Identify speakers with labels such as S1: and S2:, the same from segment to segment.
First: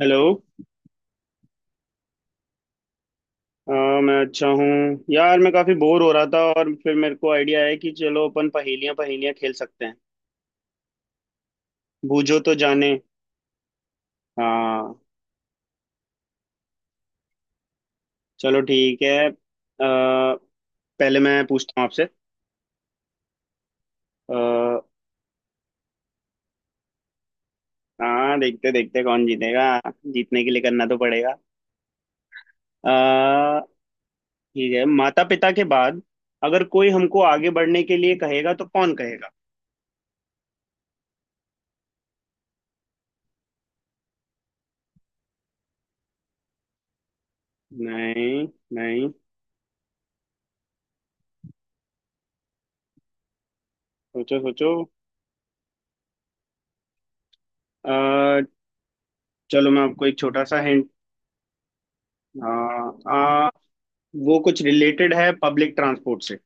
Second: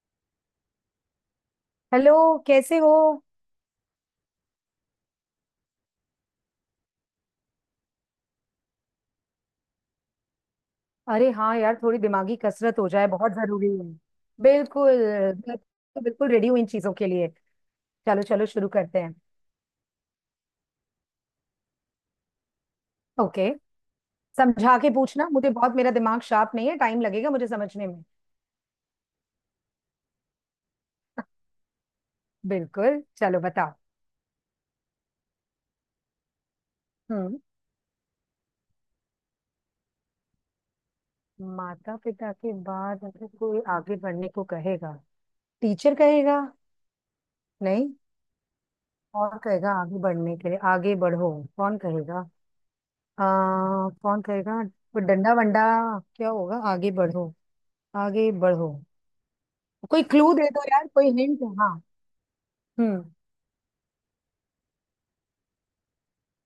S1: Hello.
S2: Hello. कैसे हो?
S1: अ, मैं अच्छा हूँ। यार मैं काफी बोर हो रहा था और फिर मेरे को आइडिया है कि चलो अपन पहेलियां पहेलियां खेल सकते हैं।
S2: अरे हाँ यार, थोड़ी दिमागी
S1: बूझो तो
S2: कसरत हो
S1: जाने।
S2: जाए, बहुत जरूरी है। बिल्कुल।
S1: हाँ।
S2: मैं तो बिल्कुल रेडी हूँ इन चीजों के लिए। चलो चलो
S1: चलो
S2: शुरू करते
S1: ठीक
S2: हैं।
S1: है। पहले मैं पूछता हूँ आपसे।
S2: ओके। समझा
S1: अ,
S2: के पूछना, मुझे बहुत मेरा दिमाग शार्प नहीं है, टाइम लगेगा मुझे समझने में।
S1: हाँ, देखते देखते कौन जीतेगा। जीतने के लिए करना तो पड़ेगा। अ,
S2: बिल्कुल, चलो बताओ।
S1: ठीक है, माता पिता के बाद अगर कोई हमको
S2: हम्म।
S1: आगे बढ़ने के लिए कहेगा तो कौन कहेगा।
S2: माता पिता के बाद अगर कोई आगे बढ़ने को कहेगा, टीचर कहेगा? नहीं।
S1: नहीं। नहीं।
S2: और कहेगा आगे बढ़ने के लिए, आगे बढ़ो। कौन कहेगा? आ, कौन
S1: सोचो
S2: कहेगा?
S1: सोचो।
S2: कोई डंडा वंडा? क्या होगा आगे बढ़ो, आगे
S1: अ,
S2: बढ़ो।
S1: चलो मैं
S2: कोई
S1: आपको एक
S2: क्लू
S1: छोटा
S2: दे
S1: सा
S2: दो यार,
S1: हिंट।
S2: कोई हिंट। हाँ।
S1: हाँ।
S2: हम्म।
S1: वो कुछ रिलेटेड है पब्लिक ट्रांसपोर्ट से।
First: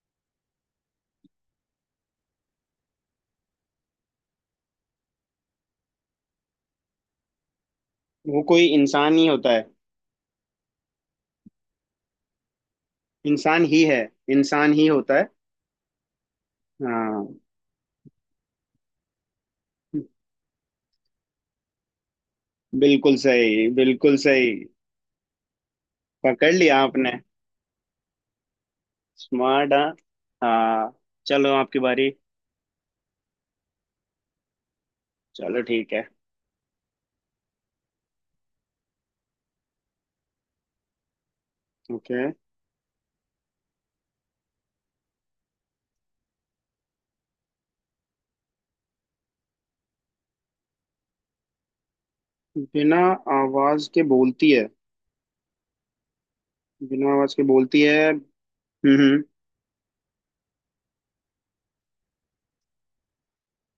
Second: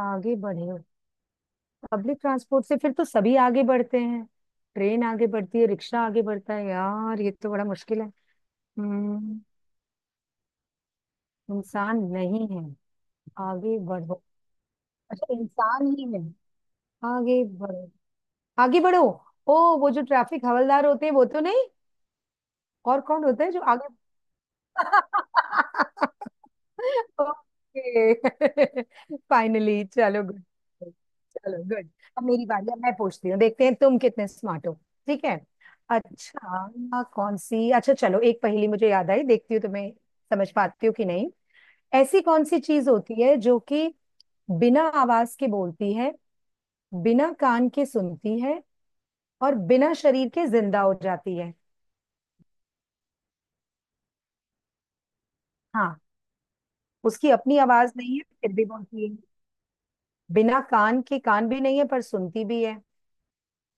S2: आगे बढ़े? पब्लिक ट्रांसपोर्ट से फिर तो सभी आगे बढ़ते हैं। ट्रेन आगे बढ़ती है, रिक्शा आगे बढ़ता है, यार ये तो बड़ा मुश्किल है।
S1: वो कोई इंसान ही
S2: हम्म।
S1: होता है।
S2: इंसान नहीं है?
S1: इंसान
S2: आगे
S1: ही है।
S2: बढ़ो।
S1: इंसान ही होता है।
S2: अच्छा इंसान ही है।
S1: हाँ।
S2: आगे बढ़ो, आगे बढ़ो। ओ वो जो ट्रैफिक हवलदार होते हैं, वो तो नहीं? और
S1: बिल्कुल
S2: कौन होता है जो
S1: सही,
S2: आगे।
S1: बिल्कुल सही। पकड़ लिया आपने।
S2: ओके।
S1: स्मार्ट।
S2: फाइनली
S1: हाँ।
S2: चलो गुड।
S1: हाँ। चलो,
S2: चलो
S1: आपकी
S2: गुड।
S1: बारी।
S2: अब मेरी बारी, अब मैं पूछती हूँ, देखते हैं तुम कितने स्मार्ट हो। ठीक है।
S1: चलो ठीक है।
S2: अच्छा ना कौन सी, अच्छा चलो एक पहेली मुझे याद आई, देखती हूँ तुम्हें समझ पाती हो कि नहीं।
S1: ओके।
S2: ऐसी कौन सी चीज होती है जो कि बिना आवाज के बोलती है, बिना कान के सुनती है, और बिना शरीर के जिंदा हो जाती है।
S1: बिना आवाज के बोलती है।
S2: हाँ।
S1: बिना
S2: उसकी
S1: आवाज के
S2: अपनी
S1: बोलती
S2: आवाज
S1: है।
S2: नहीं है फिर भी बोलती है।
S1: हम्म।
S2: बिना कान के, कान भी नहीं है पर सुनती भी है।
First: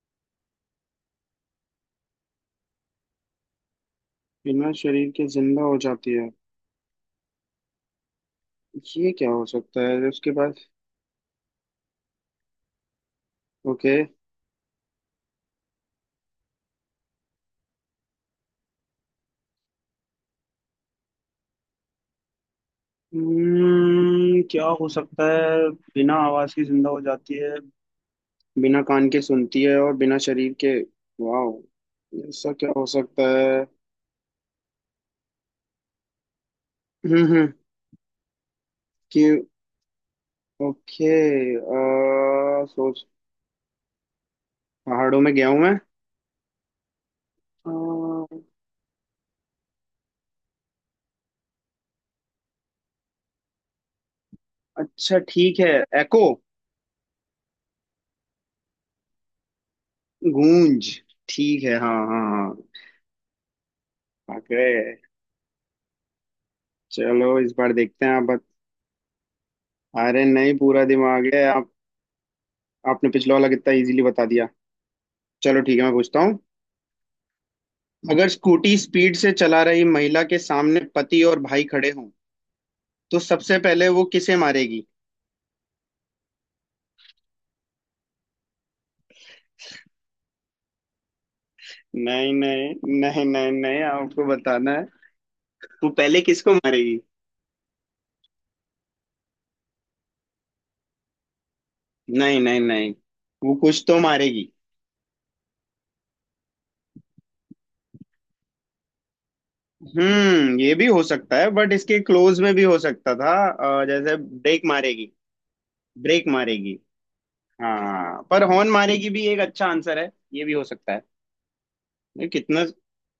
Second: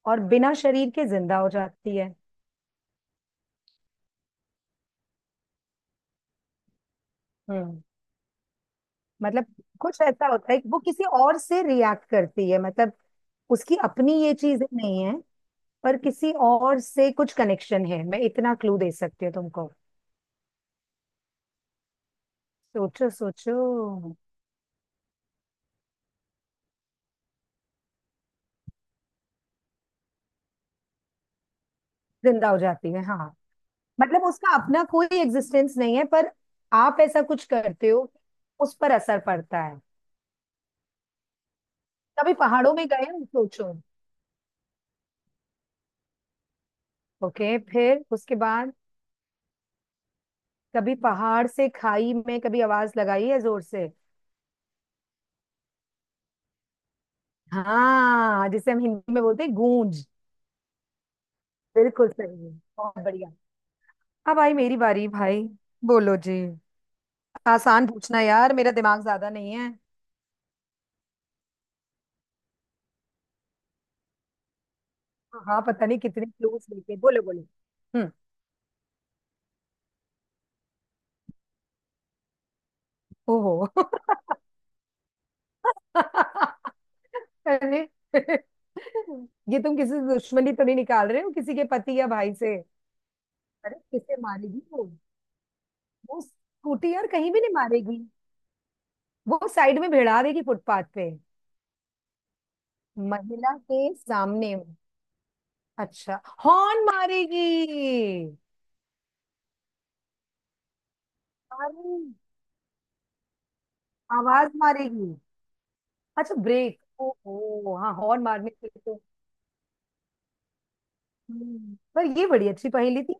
S2: और बिना शरीर के जिंदा हो जाती है।
S1: बिना शरीर के जिंदा हो जाती है।
S2: हम्म।
S1: ये क्या हो
S2: मतलब
S1: सकता
S2: कुछ
S1: है
S2: ऐसा
S1: उसके
S2: होता है
S1: पास।
S2: कि वो किसी और से रिएक्ट करती है, मतलब उसकी
S1: ओके।
S2: अपनी ये चीजें नहीं है। पर किसी और से कुछ कनेक्शन है, मैं इतना क्लू दे सकती हूँ तुमको। सोचो सोचो।
S1: क्या हो सकता है। बिना आवाज की जिंदा हो जाती है। बिना कान के सुनती है और बिना शरीर के। वाह,
S2: जिंदा
S1: ऐसा
S2: हो
S1: क्या हो
S2: जाती है
S1: सकता
S2: हाँ।
S1: है।
S2: मतलब उसका अपना कोई एग्जिस्टेंस नहीं है, पर आप ऐसा कुछ
S1: हम्म।
S2: करते हो उस पर असर
S1: कि
S2: पड़ता है।
S1: ओके।
S2: कभी पहाड़ों में
S1: सोच।
S2: गए हो, सोचो।
S1: पहाड़ों में गया हूं मैं।
S2: ओके
S1: अ,
S2: फिर उसके बाद। कभी पहाड़ से खाई में कभी आवाज लगाई है जोर से?
S1: अच्छा ठीक है। एको।
S2: हाँ, जिसे हम हिंदी में बोलते हैं गूंज।
S1: गूंज। ठीक है। हाँ
S2: बिल्कुल
S1: हाँ
S2: सही।
S1: हाँ।
S2: बहुत बढ़िया। अब आई मेरी
S1: पकड़े।
S2: बारी भाई। बोलो जी।
S1: चलो, इस बार
S2: आसान
S1: देखते हैं
S2: पूछना
S1: आप
S2: यार, मेरा दिमाग ज्यादा नहीं है।
S1: अरे नहीं, पूरा दिमाग है आप। आपने पिछला वाला कितना इजीली बता दिया।
S2: हाँ
S1: चलो ठीक है,
S2: पता
S1: मैं
S2: नहीं
S1: पूछता
S2: कितने
S1: हूँ।
S2: क्लूज लेके, बोलो बोलो। हम्म।
S1: अगर स्कूटी स्पीड से चला रही महिला के सामने पति और भाई खड़े हों तो
S2: ओहो
S1: सबसे पहले वो किसे मारेगी।
S2: अरे ये तुम किसी से दुश्मनी तो नहीं निकाल रहे हो किसी के पति या
S1: नहीं
S2: भाई से?
S1: नहीं। नहीं नहीं
S2: अरे
S1: नहीं,
S2: किसे
S1: आपको
S2: मारेगी
S1: बताना है।
S2: वो?
S1: वो पहले
S2: वो
S1: किसको
S2: स्कूटी
S1: मारेगी।
S2: यार कहीं भी नहीं मारेगी, वो साइड में भिड़ा देगी फुटपाथ पे।
S1: नहीं नहीं नहीं। वो
S2: महिला के
S1: कुछ तो मारेगी।
S2: सामने। अच्छा हॉर्न मारेगी।
S1: हम्म, ये भी हो सकता है बट
S2: अरे
S1: इसके क्लोज में भी हो सकता था। जैसे
S2: आवाज
S1: ब्रेक
S2: मारेगी।
S1: मारेगी। ब्रेक
S2: अच्छा
S1: मारेगी।
S2: ब्रेक, ओहो हाँ
S1: हाँ,
S2: हॉर्न
S1: पर
S2: मारने के
S1: हॉर्न
S2: लिए तो।
S1: मारेगी भी एक अच्छा आंसर है, ये भी हो सकता है।
S2: पर ये
S1: ये
S2: बड़ी
S1: कितना
S2: अच्छी पहेली थी।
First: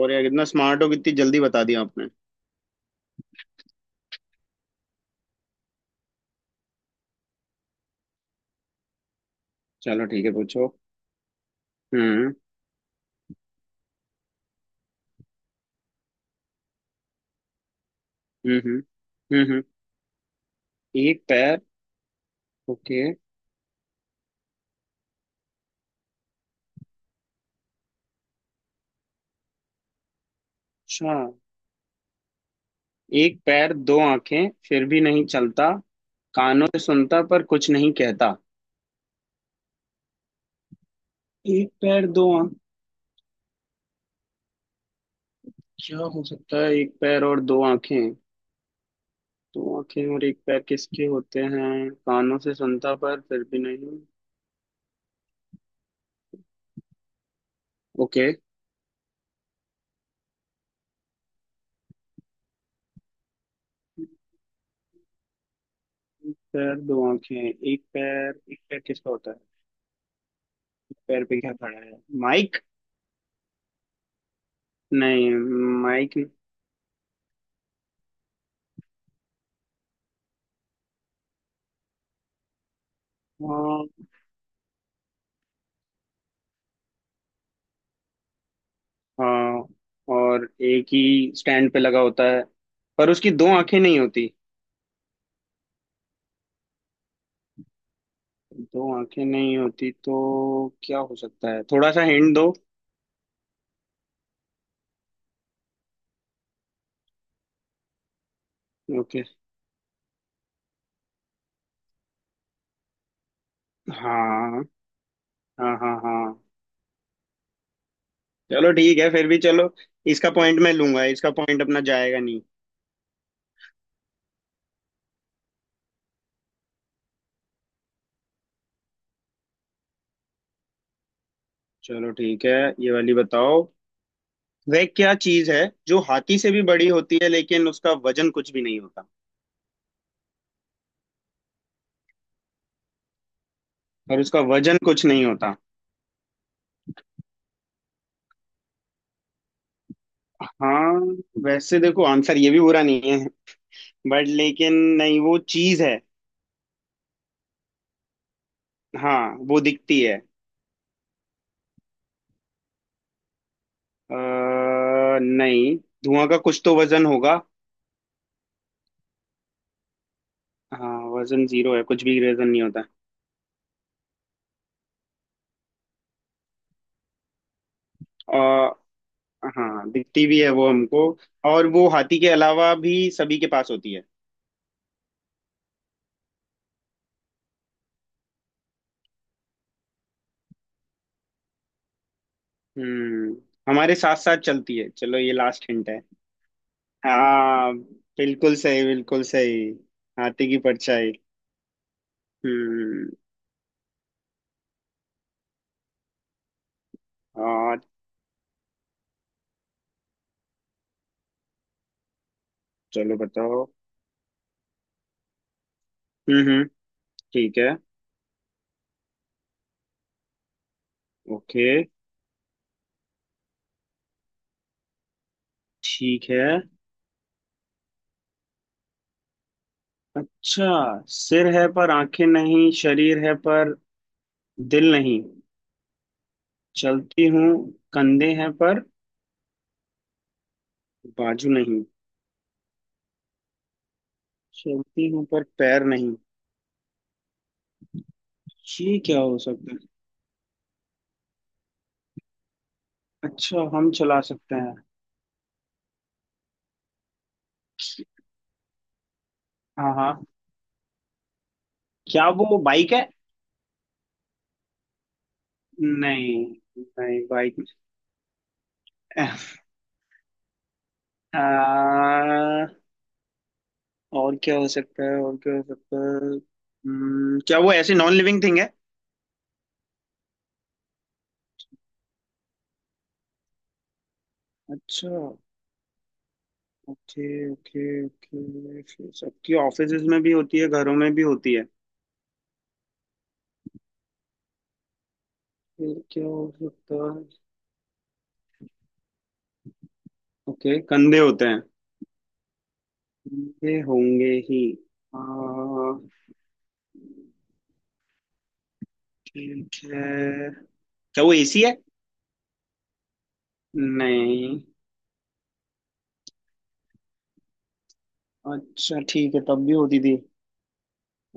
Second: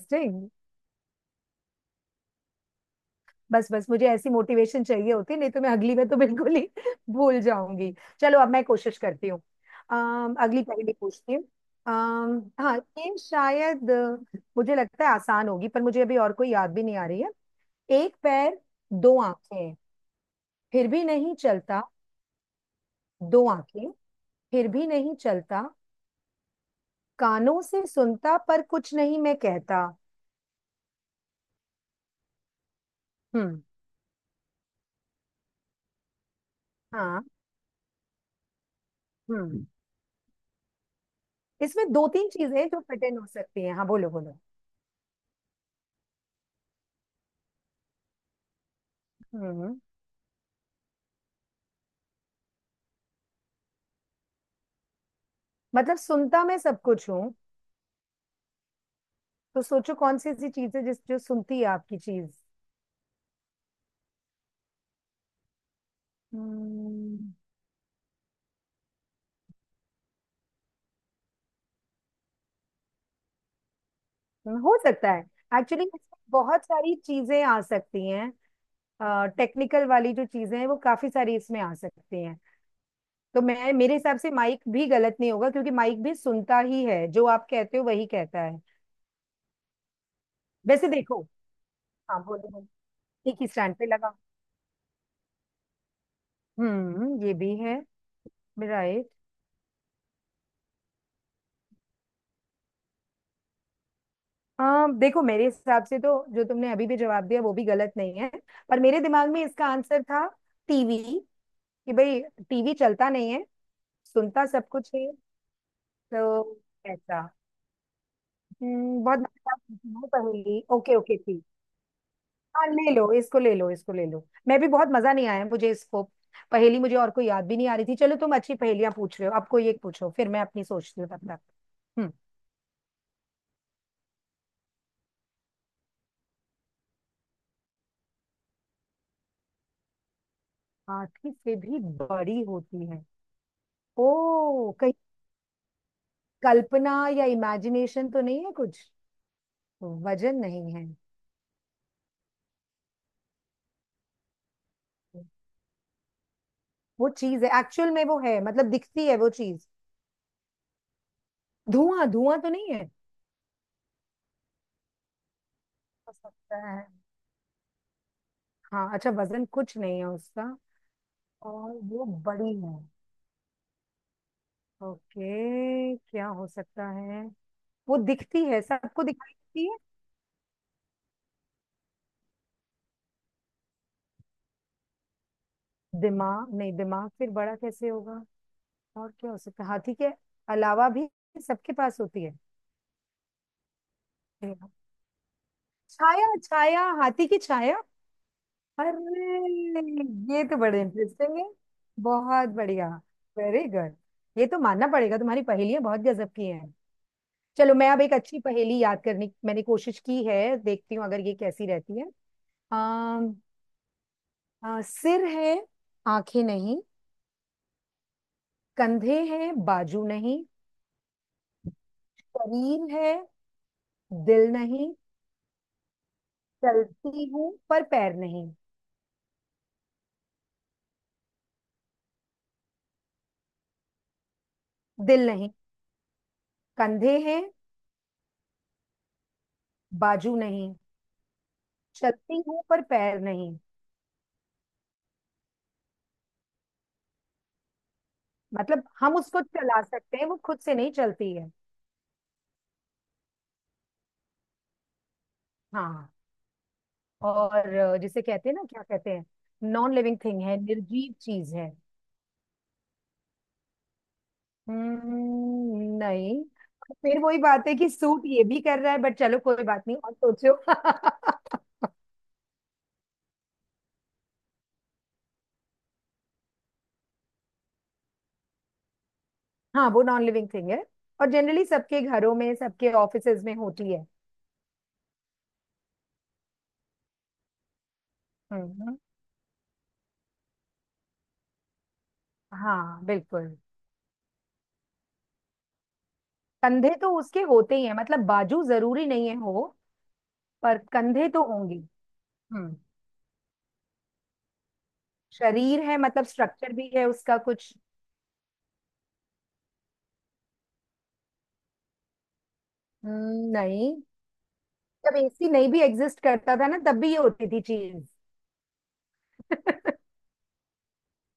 S1: और यार कितना स्मार्ट हो, कितनी जल्दी बता दिया आपने।
S2: बस बस मुझे ऐसी मोटिवेशन चाहिए होती, नहीं तो मैं अगली बार तो बिल्कुल ही भूल जाऊंगी। चलो अब मैं कोशिश करती हूँ।
S1: चलो ठीक है,
S2: अगली
S1: पूछो।
S2: पहेली पूछती हूँ।
S1: हम्म
S2: हाँ ये शायद मुझे लगता है आसान होगी, पर मुझे अभी और कोई याद भी नहीं आ रही है। एक
S1: हम्म।
S2: पैर, दो
S1: हम्म। हम्म।
S2: आंखें, फिर भी
S1: एक
S2: नहीं
S1: पैर।
S2: चलता।
S1: ओके।
S2: दो आंखें, फिर भी नहीं चलता। कानों से सुनता पर कुछ नहीं मैं कहता।
S1: अच्छा, एक
S2: हम्म।
S1: पैर दो आंखें फिर भी नहीं चलता। कानों से
S2: हाँ।
S1: सुनता पर कुछ नहीं कहता।
S2: हम्म।
S1: एक
S2: इसमें
S1: पैर
S2: दो
S1: दो
S2: तीन
S1: आंख।
S2: चीजें हैं जो फिट इन हो सकती हैं, हाँ बोलो बोलो।
S1: क्या हो सकता है, एक पैर और दो आंखें। दो
S2: हम्म।
S1: आंखें और एक पैर किसके होते हैं, कानों से सुनता पर फिर भी नहीं।
S2: मतलब सुनता मैं सब कुछ हूँ।
S1: ओके।
S2: तो सोचो कौन सी ऐसी चीज है जिस जो सुनती है आपकी चीज।
S1: एक पैर दो
S2: हम्म,
S1: आंखें, एक पैर, एक पैर किसका होता है। एक पैर पे क्या खड़ा है। माइक।
S2: हो सकता है।
S1: नहीं।
S2: Actually
S1: mic.
S2: इसमें बहुत सारी चीजें आ सकती हैं। टेक्निकल वाली जो चीजें हैं वो काफी सारी इसमें आ सकती हैं। तो मैं मेरे
S1: हाँ,
S2: हिसाब से माइक भी गलत नहीं होगा, क्योंकि माइक भी सुनता ही है, जो आप कहते हो वही कहता है।
S1: हाँ और एक
S2: वैसे
S1: ही
S2: देखो।
S1: स्टैंड पे लगा
S2: हाँ
S1: होता है।
S2: बोलो बोलो।
S1: पर उसकी
S2: एक
S1: दो
S2: ही स्टैंड
S1: आंखें
S2: पे
S1: नहीं
S2: लगा।
S1: होती।
S2: ये भी है।
S1: दो
S2: राइट।
S1: आंखें नहीं होती तो क्या हो सकता है, थोड़ा सा हिंट दो।
S2: हाँ देखो मेरे हिसाब से तो जो तुमने अभी भी जवाब दिया वो भी गलत नहीं है। पर मेरे
S1: ओके।
S2: दिमाग में इसका आंसर था टीवी। कि भाई टीवी चलता नहीं है, सुनता
S1: हाँ
S2: सब कुछ है।
S1: हाँ हाँ हाँ।
S2: तो ऐसा।
S1: चलो ठीक है,
S2: बहुत
S1: फिर भी चलो।
S2: मजेदार
S1: इसका पॉइंट
S2: पहेली।
S1: मैं
S2: ओके
S1: लूंगा,
S2: ओके।
S1: इसका पॉइंट अपना जाएगा नहीं।
S2: हाँ ले लो इसको, ले लो इसको, ले लो। मैं भी बहुत मजा नहीं आया मुझे इसको पहेली, मुझे और कोई याद भी नहीं आ रही थी। चलो तुम अच्छी पहेलियां पूछ रहे हो, अब कोई एक पूछो, फिर मैं अपनी सोचती हूँ तब तक।
S1: चलो
S2: हम्म।
S1: ठीक है, ये वाली बताओ। वह क्या चीज है जो हाथी से भी बड़ी होती है लेकिन उसका वजन कुछ भी नहीं होता।
S2: हाथी से भी बड़ी होती है।
S1: और उसका
S2: ओ
S1: वजन
S2: कहीं
S1: कुछ नहीं होता।
S2: कल्पना या इमेजिनेशन तो नहीं है कुछ। वजन नहीं है।
S1: हाँ। वैसे देखो, आंसर ये भी बुरा नहीं बट लेकिन नहीं, वो चीज है।
S2: वो चीज है एक्चुअल में, वो है मतलब दिखती है
S1: हाँ,
S2: वो
S1: वो
S2: चीज।
S1: दिखती है।
S2: धुआं, धुआं तो नहीं है?
S1: अ, नहीं।
S2: हो
S1: धुआं का
S2: सकता
S1: कुछ तो
S2: है।
S1: वजन होगा।
S2: हाँ अच्छा वजन कुछ नहीं है उसका।
S1: हाँ, वजन
S2: और
S1: जीरो है, कुछ
S2: वो
S1: भी वजन
S2: बड़ी
S1: नहीं
S2: है।
S1: होता।
S2: ओके क्या हो सकता है। वो
S1: अ,
S2: दिखती है, सबको दिखती है।
S1: हाँ दिखती भी है वो हमको। और वो हाथी के अलावा भी सभी के पास होती है।
S2: दिमाग नहीं, दिमाग फिर बड़ा कैसे होगा। और क्या हो सकता है, हाथी के अलावा भी सबके पास होती है।
S1: हम्म। हमारे साथ साथ चलती है, चलो ये लास्ट हिंट है।
S2: छाया, छाया, हाथी की
S1: हाँ।
S2: छाया।
S1: बिल्कुल सही,
S2: अरे।
S1: बिल्कुल सही।
S2: ये
S1: हाथी
S2: तो
S1: की
S2: बड़े
S1: परछाई।
S2: इंटरेस्टिंग है। बहुत बढ़िया।
S1: हम्म।
S2: Very good. ये तो मानना पड़ेगा तुम्हारी पहेलियां बहुत गजब की हैं। चलो
S1: और
S2: मैं अब एक अच्छी पहेली याद करने की मैंने कोशिश की है, देखती हूँ अगर ये कैसी रहती है।
S1: चलो
S2: आ,
S1: बताओ।
S2: आ, सिर है, आंखें
S1: हम्म।
S2: नहीं।
S1: ठीक है।
S2: कंधे हैं, बाजू नहीं।
S1: ओके।
S2: शरीर है, दिल नहीं।
S1: ठीक है।
S2: चलती हूँ पर पैर नहीं।
S1: अच्छा, सिर है पर आंखें नहीं, शरीर है पर दिल नहीं।
S2: दिल नहीं। कंधे
S1: चलती
S2: हैं,
S1: हूँ, कंधे हैं पर
S2: बाजू नहीं।
S1: बाजू नहीं।
S2: चलती हूँ पर पैर नहीं।
S1: चलती हूँ पर पैर नहीं।
S2: मतलब
S1: ये
S2: हम
S1: क्या हो
S2: उसको
S1: सकता है।
S2: चला सकते हैं, वो खुद से नहीं चलती है।
S1: अच्छा, हम चला सकते हैं।
S2: हाँ। और जिसे कहते हैं ना, क्या कहते हैं,
S1: हाँ
S2: नॉन
S1: हाँ।
S2: लिविंग थिंग है, निर्जीव चीज है।
S1: क्या वो बाइक है। नहीं।
S2: नहीं। फिर
S1: नहीं
S2: वही
S1: बाइक।
S2: बात है कि सूट ये भी कर रहा है, बट
S1: आ,
S2: चलो कोई बात नहीं, और सोचो।
S1: और क्या हो सकता है, और क्या हो सकता है। क्या वो ऐसी नॉन लिविंग थिंग है।
S2: हाँ वो नॉन लिविंग थिंग है, और जनरली सबके घरों में, सबके ऑफिसेज में होती है।
S1: अच्छा। ओके। ओके ओके,
S2: हम्म।
S1: फिर सबकी ऑफिसेज में भी होती है, घरों में भी होती है।
S2: हाँ बिल्कुल।
S1: फिर क्या हो
S2: कंधे
S1: सकता
S2: तो
S1: है।
S2: उसके होते ही हैं, मतलब बाजू जरूरी नहीं है हो, पर
S1: ओके, कंधे
S2: कंधे तो
S1: होते हैं।
S2: होंगे। हम्म।
S1: कंधे होंगे ही। आ,
S2: शरीर है मतलब स्ट्रक्चर भी है उसका कुछ।
S1: ठीक है। क्या वो एसी है।
S2: नहीं।
S1: नहीं।
S2: जब एसी नहीं भी एग्जिस्ट करता था ना, तब भी ये होती थी चीज।
S1: अच्छा ठीक है, तब भी होती थी।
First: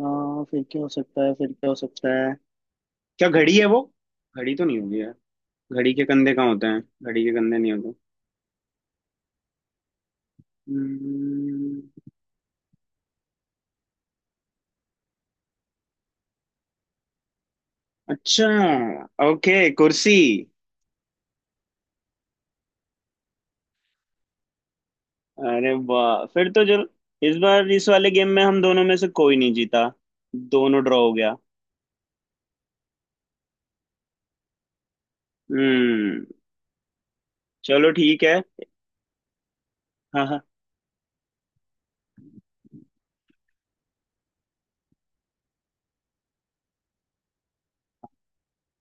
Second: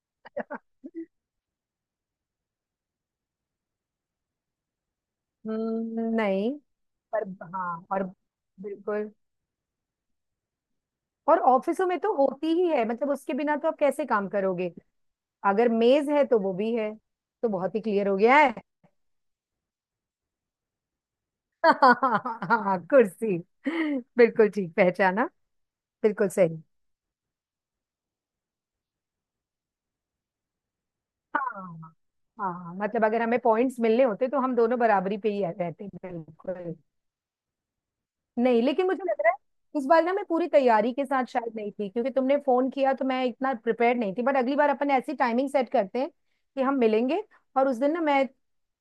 S1: फिर क्या हो सकता है, फिर क्या हो सकता है। क्या घड़ी है वो। घड़ी तो नहीं होगी यार। घड़ी के कंधे कहाँ
S2: नहीं।
S1: होते हैं, घड़ी
S2: पर
S1: के कंधे
S2: हाँ,
S1: नहीं होते।
S2: और बिल्कुल। और
S1: हम्म,
S2: ऑफिसों में तो होती ही है, मतलब उसके बिना तो आप कैसे काम करोगे, अगर मेज है तो वो भी है। तो बहुत ही क्लियर हो गया।
S1: अच्छा। ओके, कुर्सी।
S2: हाँ कुर्सी, बिल्कुल ठीक पहचाना।
S1: अरे वाह,
S2: बिल्कुल
S1: फिर
S2: सही।
S1: तो जो इस बार इस वाले गेम में हम दोनों में से कोई नहीं जीता। दोनों ड्रॉ हो गया।
S2: हाँ। हाँ मतलब अगर हमें पॉइंट्स मिलने होते तो हम दोनों बराबरी पे ही रहते,
S1: हम्म।
S2: बिल्कुल।
S1: चलो ठीक है।
S2: नहीं लेकिन मुझे लग रहा है इस बार ना मैं
S1: हाँ हाँ।
S2: पूरी तैयारी के साथ शायद नहीं थी, क्योंकि तुमने फोन किया तो मैं इतना प्रिपेयर नहीं थी, बट अगली बार अपन ऐसी टाइमिंग सेट करते हैं कि हम मिलेंगे। और उस दिन ना मैं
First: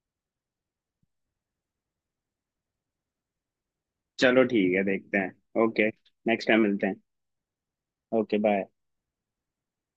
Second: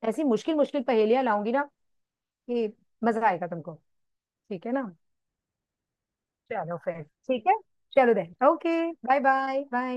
S2: ऐसी मुश्किल मुश्किल पहेलियां लाऊंगी ना, कि मजा आएगा तुमको।
S1: चलो
S2: ठीक
S1: ठीक
S2: है
S1: है,
S2: ना।
S1: देखते हैं। ओके, नेक्स्ट टाइम
S2: चलो
S1: मिलते हैं।
S2: फिर ठीक है। चलो
S1: okay
S2: then
S1: bye.
S2: Okay. Bye bye bye.